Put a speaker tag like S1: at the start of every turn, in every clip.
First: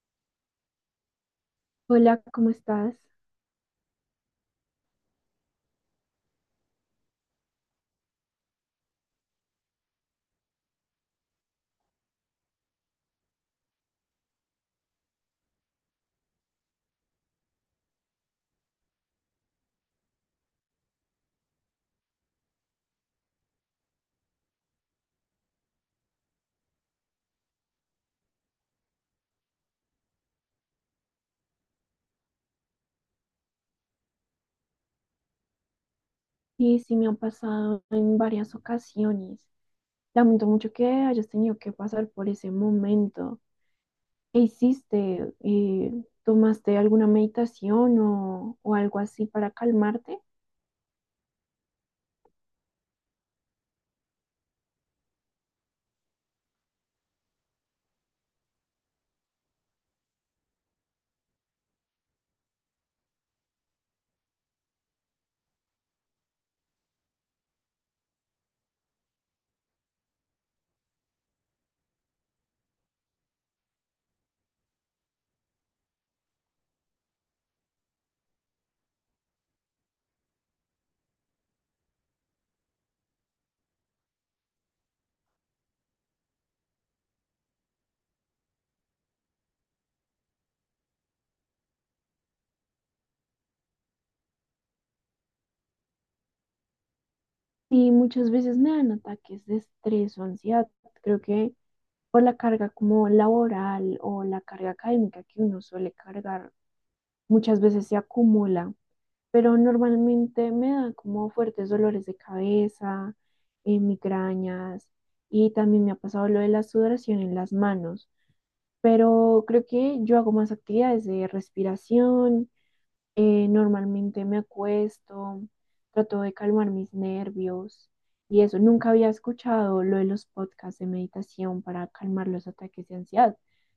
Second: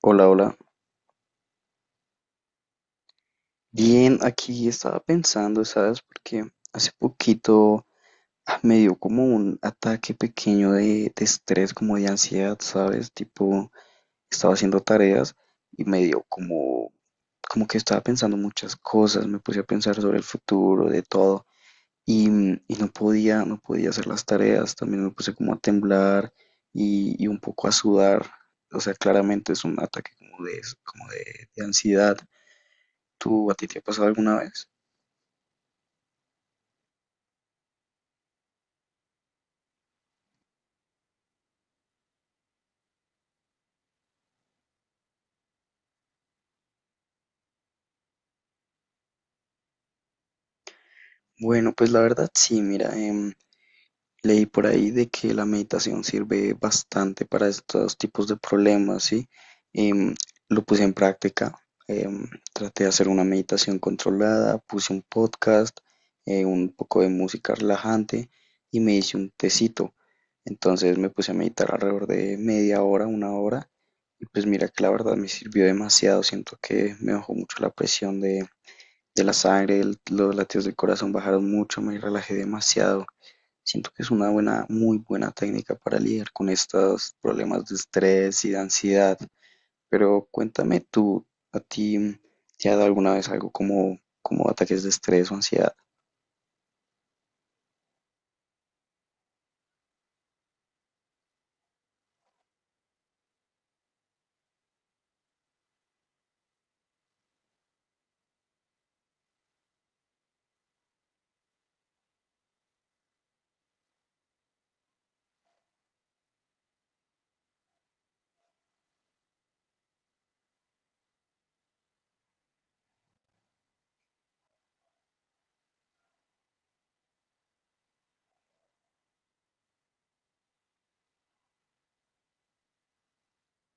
S1: Hola, hola.
S2: Hola, ¿cómo estás?
S1: Bien, aquí estaba pensando, ¿sabes? Porque hace poquito me dio como un ataque pequeño de estrés, como de ansiedad, ¿sabes? Tipo, estaba haciendo tareas y me dio como, como que estaba pensando muchas cosas, me puse a pensar sobre el futuro, de todo, y no podía hacer las tareas, también me puse como a temblar y un poco a sudar. O sea, claramente es un ataque como de, como de ansiedad. ¿Tú a ti te ha pasado alguna vez?
S2: Sí, sí, me han pasado en varias ocasiones. Lamento mucho que hayas tenido que pasar por ese momento. ¿Qué hiciste? ¿Tomaste alguna meditación o algo así para calmarte?
S1: Bueno, pues la verdad sí, mira, leí por ahí de que la meditación sirve bastante para estos tipos de problemas, ¿sí? Em, lo puse en práctica, traté de hacer una meditación controlada, puse un podcast, un poco de música relajante y me hice un tecito. Entonces me puse a meditar alrededor de media hora, una hora, y pues mira que la verdad me sirvió demasiado, siento que me bajó mucho la presión de la sangre, los latidos del corazón bajaron mucho, me relajé demasiado. Siento que es una buena, muy buena técnica para lidiar con estos problemas de estrés y de ansiedad. Pero cuéntame tú, ¿a ti te ha dado alguna vez algo como, como ataques de estrés o ansiedad?
S2: Y muchas veces me dan ataques de estrés o ansiedad. Creo que por la carga como laboral o la carga académica que uno suele cargar, muchas veces se acumula. Pero normalmente me da como fuertes dolores de cabeza, migrañas y también me ha pasado lo de la sudoración en las manos, pero creo que yo hago más actividades de respiración. Normalmente me acuesto, trato de calmar mis nervios y eso, nunca había escuchado lo de los podcasts de meditación para calmar los ataques de ansiedad.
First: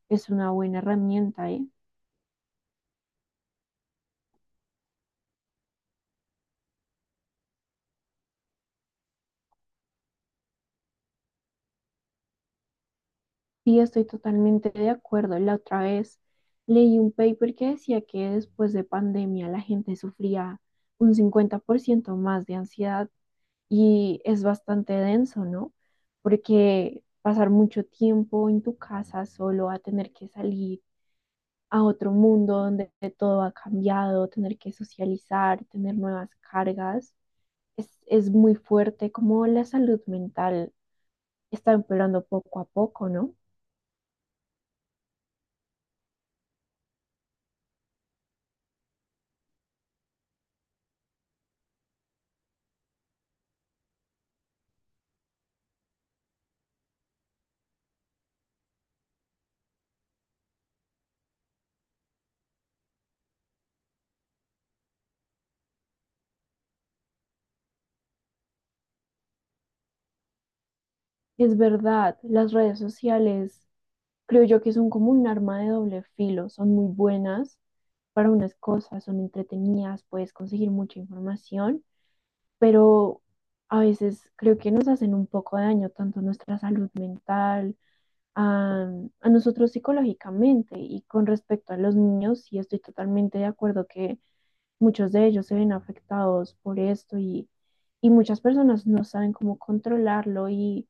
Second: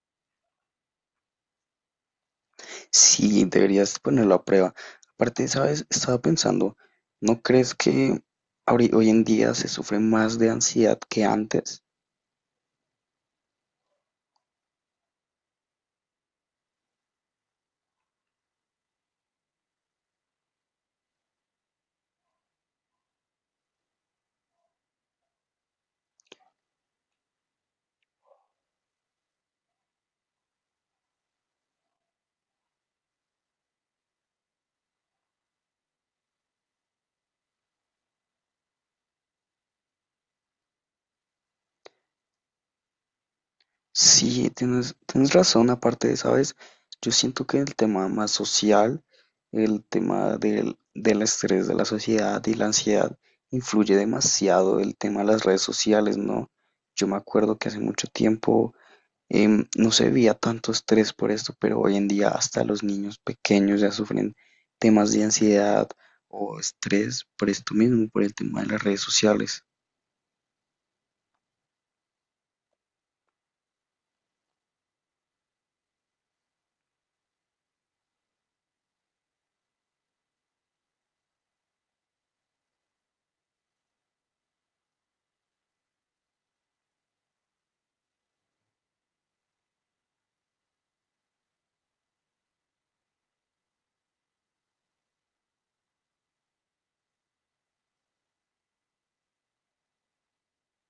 S2: Es una buena herramienta, ¿eh?
S1: Sí, deberías ponerlo a prueba. Aparte, ¿sabes? Estaba pensando, ¿no crees que hoy en día se sufre más de ansiedad que antes?
S2: Sí, estoy totalmente de acuerdo. La otra vez leí un paper que decía que después de pandemia la gente sufría un 50% más de ansiedad y es bastante denso, ¿no? Porque pasar mucho tiempo en tu casa solo a tener que salir a otro mundo donde todo ha cambiado, tener que socializar, tener nuevas cargas, es muy fuerte como la salud mental está empeorando poco a poco, ¿no?
S1: Sí, tienes razón, aparte de, ¿sabes? Yo siento que el tema más social, el tema del estrés de la sociedad y la ansiedad, influye demasiado el tema de las redes sociales, ¿no? Yo me acuerdo que hace mucho tiempo no se veía tanto estrés por esto, pero hoy en día hasta los niños pequeños ya sufren temas de ansiedad o estrés por esto mismo, por el tema de las redes sociales.
S2: Es verdad, las redes sociales creo yo que son como un arma de doble filo, son muy buenas para unas cosas, son entretenidas, puedes conseguir mucha información, pero a veces creo que nos hacen un poco de daño tanto a nuestra salud mental, a, a nosotros psicológicamente, y con respecto a los niños, sí, estoy totalmente de acuerdo que muchos de ellos se ven afectados por esto, y muchas personas no saben cómo controlarlo,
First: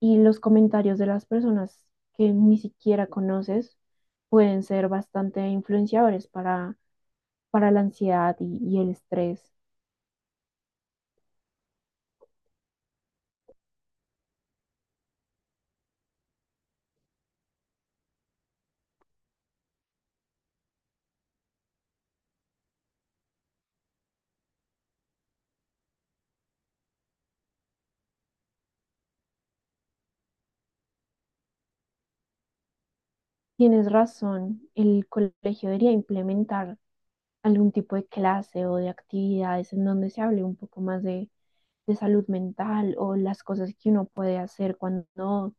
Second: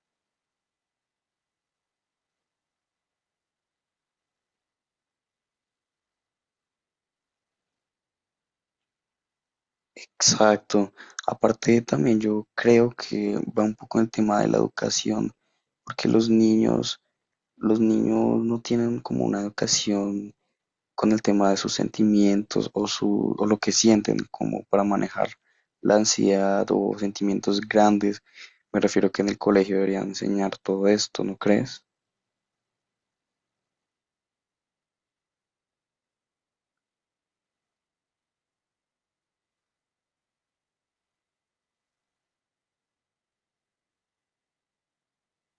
S2: y los comentarios de las personas que ni siquiera conoces pueden ser bastante influenciadores para la ansiedad y el estrés.
S1: Exacto. Aparte también yo creo que va un poco el tema de la educación, porque los niños no tienen como una educación con el tema de sus sentimientos o su, o lo que sienten como para manejar la ansiedad o sentimientos grandes. Me refiero que en el colegio deberían enseñar todo esto, ¿no crees?
S2: Tienes razón, el colegio debería implementar algún tipo de clase o de actividades en donde se hable un poco más de salud mental o las cosas que uno puede hacer cuando no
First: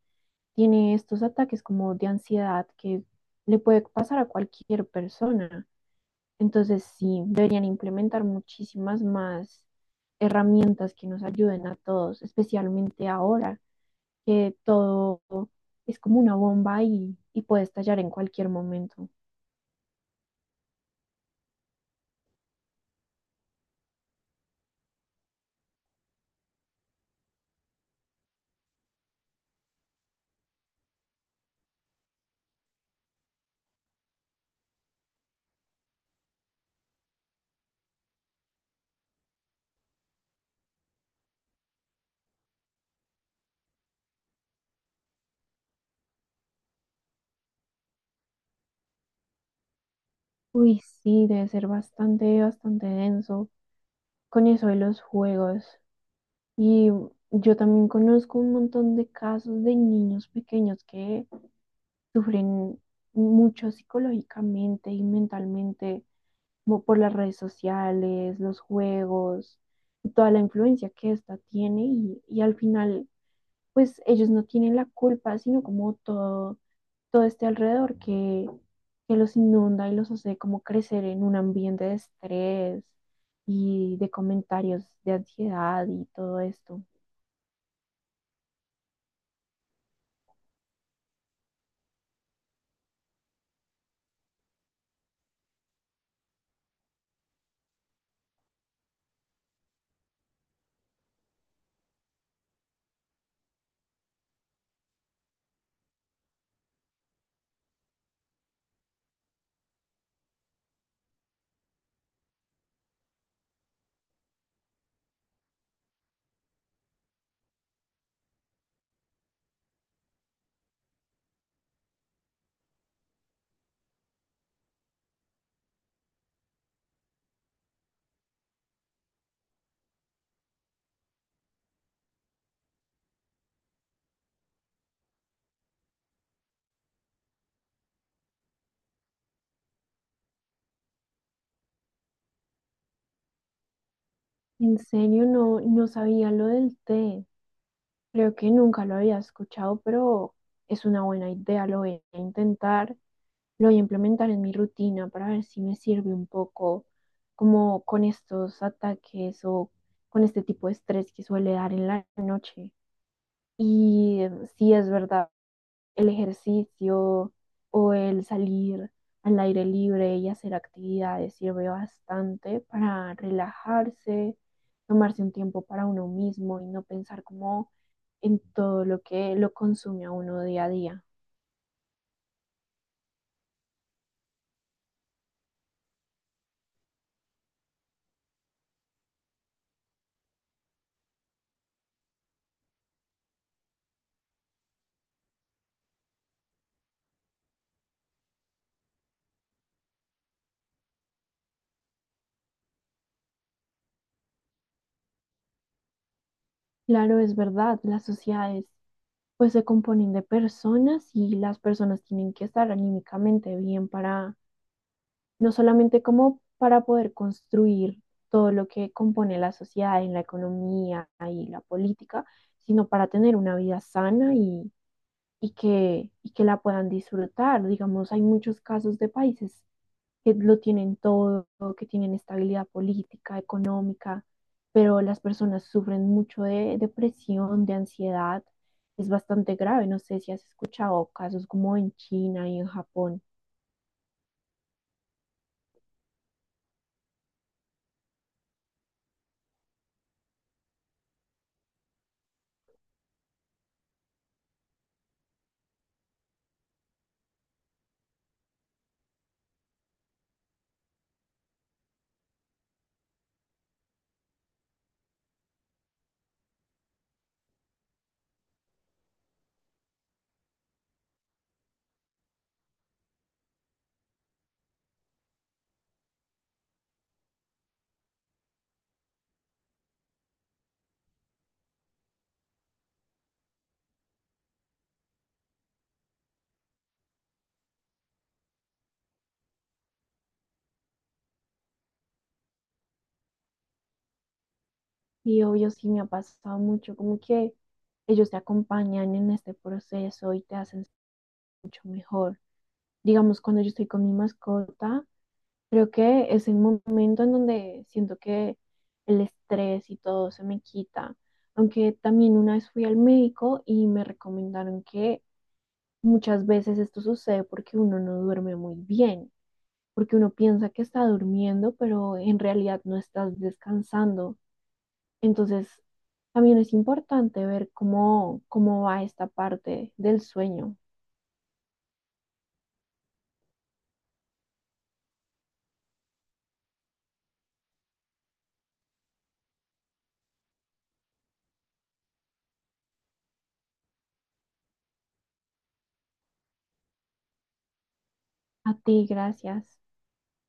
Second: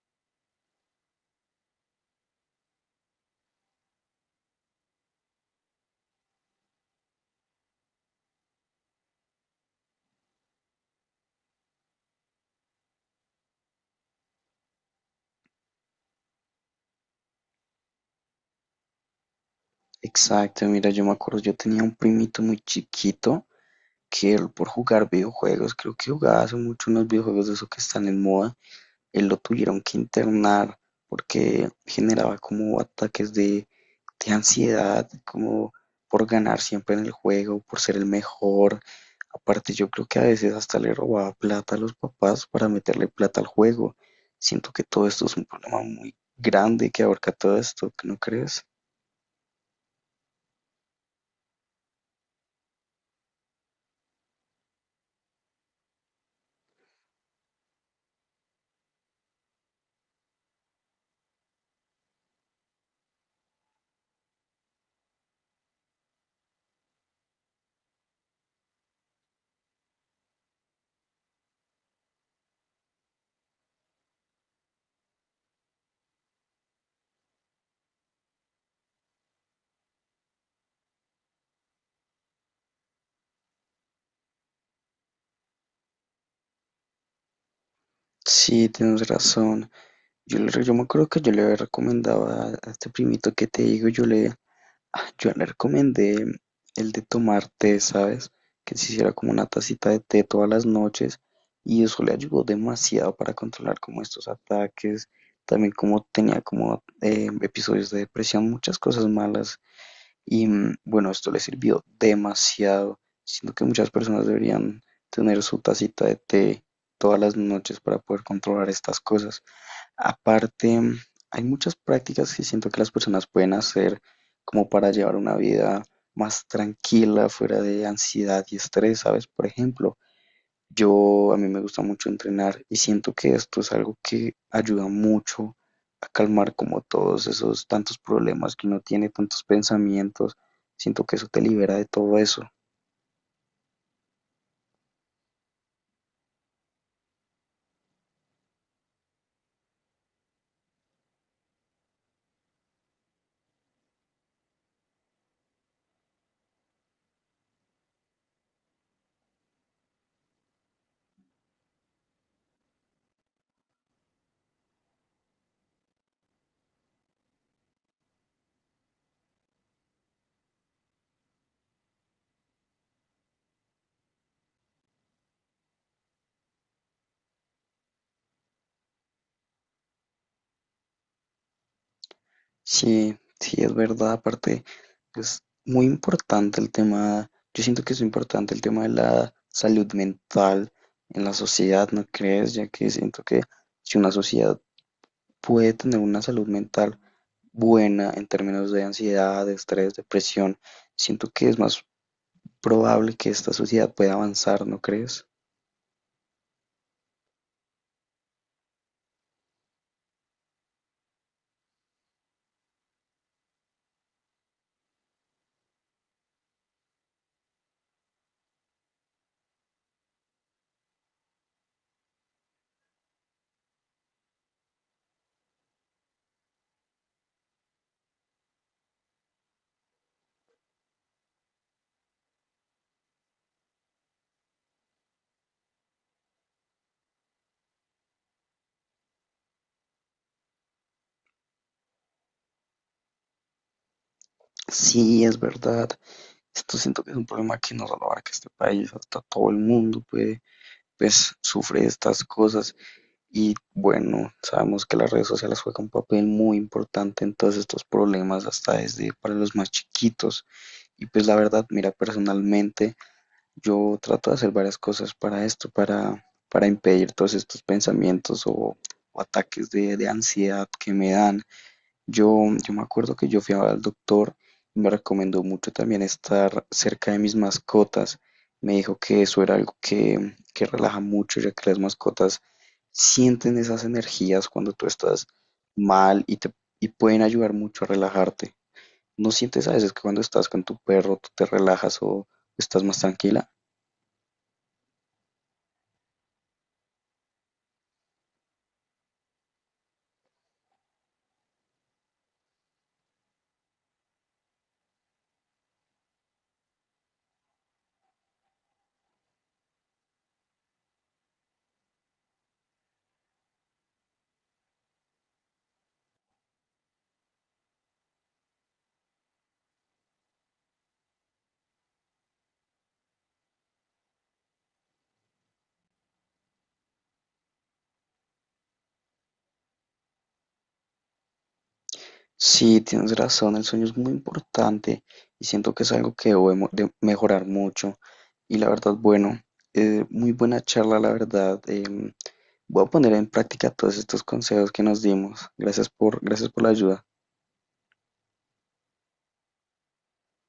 S2: tiene estos ataques como de ansiedad que le puede pasar a cualquier persona. Entonces, sí, deberían implementar muchísimas más herramientas que nos ayuden a todos, especialmente ahora que todo es como una bomba y puede estallar en cualquier momento.
S1: Exacto, mira, yo me acuerdo, yo tenía un primito muy chiquito que él por jugar videojuegos, creo que jugaba hace mucho unos videojuegos de esos que están en moda, lo tuvieron que internar porque generaba como ataques de ansiedad, como por ganar siempre en el juego, por ser el mejor. Aparte, yo creo que a veces hasta le robaba plata a los papás para meterle plata al juego. Siento que todo esto es un problema muy grande que abarca todo esto, ¿no crees?
S2: Uy, sí, debe ser bastante, bastante denso con eso de los juegos. Y yo también conozco un montón de casos de niños pequeños que sufren mucho psicológicamente y mentalmente como por las redes sociales, los juegos, y toda la influencia que esta tiene y al final, pues ellos no tienen la culpa, sino como todo todo este alrededor que los inunda y los hace como crecer en un ambiente de estrés y de comentarios de ansiedad y todo esto.
S1: Sí, tienes razón. Yo me acuerdo que yo le, recomendaba a este primito que te digo, yo le recomendé el de tomar té, ¿sabes? Que se hiciera como una tacita de té todas las noches y eso le ayudó demasiado para controlar como estos ataques, también como tenía como episodios de depresión, muchas cosas malas y bueno, esto le sirvió demasiado. Siento que muchas personas deberían tener su tacita de té todas las noches para poder controlar estas cosas. Aparte, hay muchas prácticas que siento que las personas pueden hacer como para llevar una vida más tranquila, fuera de ansiedad y estrés, ¿sabes? Por ejemplo, yo a mí me gusta mucho entrenar y siento que esto es algo que ayuda mucho a calmar como todos esos tantos problemas que uno tiene, tantos pensamientos. Siento que eso te libera de todo eso.
S2: En serio, no, no sabía lo del té. Creo que nunca lo había escuchado, pero es una buena idea. Lo voy a intentar, lo voy a implementar en mi rutina para ver si me sirve un poco como con estos ataques o con este tipo de estrés que suele dar en la noche. Y sí, es verdad, el ejercicio o el salir al aire libre y hacer actividades sirve bastante para relajarse, tomarse un tiempo para uno mismo y no pensar como en todo lo que lo consume a uno día a día.
S1: Sí, sí, es verdad. Aparte, es muy importante el tema, yo siento que es importante el tema de la salud mental en la sociedad, ¿no crees? Ya que siento que si una sociedad puede tener una salud mental buena en términos de ansiedad, de estrés, depresión, siento que es más probable que esta sociedad pueda avanzar, ¿no crees?
S2: Claro, es verdad, las sociedades pues se componen de personas y las personas tienen que estar anímicamente bien para no solamente como para poder construir todo lo que compone la sociedad en la economía y la política, sino para tener una vida sana y y que la puedan disfrutar. Digamos, hay muchos casos de países que lo tienen todo, que tienen estabilidad política, económica, pero las personas sufren mucho de depresión, de ansiedad. Es bastante grave. No sé si has escuchado casos como en China y en Japón.
S1: Sí, es verdad. Esto siento que es un problema que no solo abarca este país, hasta todo el mundo puede, pues, sufre de estas cosas. Y bueno, sabemos que las redes sociales juegan un papel muy importante en todos estos problemas, hasta desde para los más chiquitos. Y pues la verdad, mira, personalmente yo trato de hacer varias cosas para esto, para impedir todos estos pensamientos o ataques de ansiedad que me dan. Yo, yo me acuerdo que yo fui al doctor y me recomendó mucho también estar cerca de mis mascotas. Me dijo que eso era algo que relaja mucho, ya que las mascotas sienten esas energías cuando tú estás mal y te y pueden ayudar mucho a relajarte. ¿No sientes a veces que cuando estás con tu perro tú te relajas o estás más tranquila?
S2: Y obvio, sí, me ha pasado mucho, como que ellos te acompañan en este proceso y te hacen, digamos, cuando yo estoy con mi mascota, creo que es el momento en donde siento que el estrés y todo se me quita. Aunque también una vez fui al médico y me recomendaron que muchas veces esto sucede porque uno no duerme muy bien, porque uno piensa que está durmiendo, pero en realidad no estás descansando. Entonces, también es importante ver cómo, cómo va esta parte del sueño.
S1: Sí, tienes razón, el sueño es muy importante y siento que es algo que debo de mejorar mucho. Y la verdad, bueno, muy buena charla, la verdad. Voy a poner en práctica todos estos consejos que nos dimos. Gracias por la ayuda.
S2: A ti, gracias.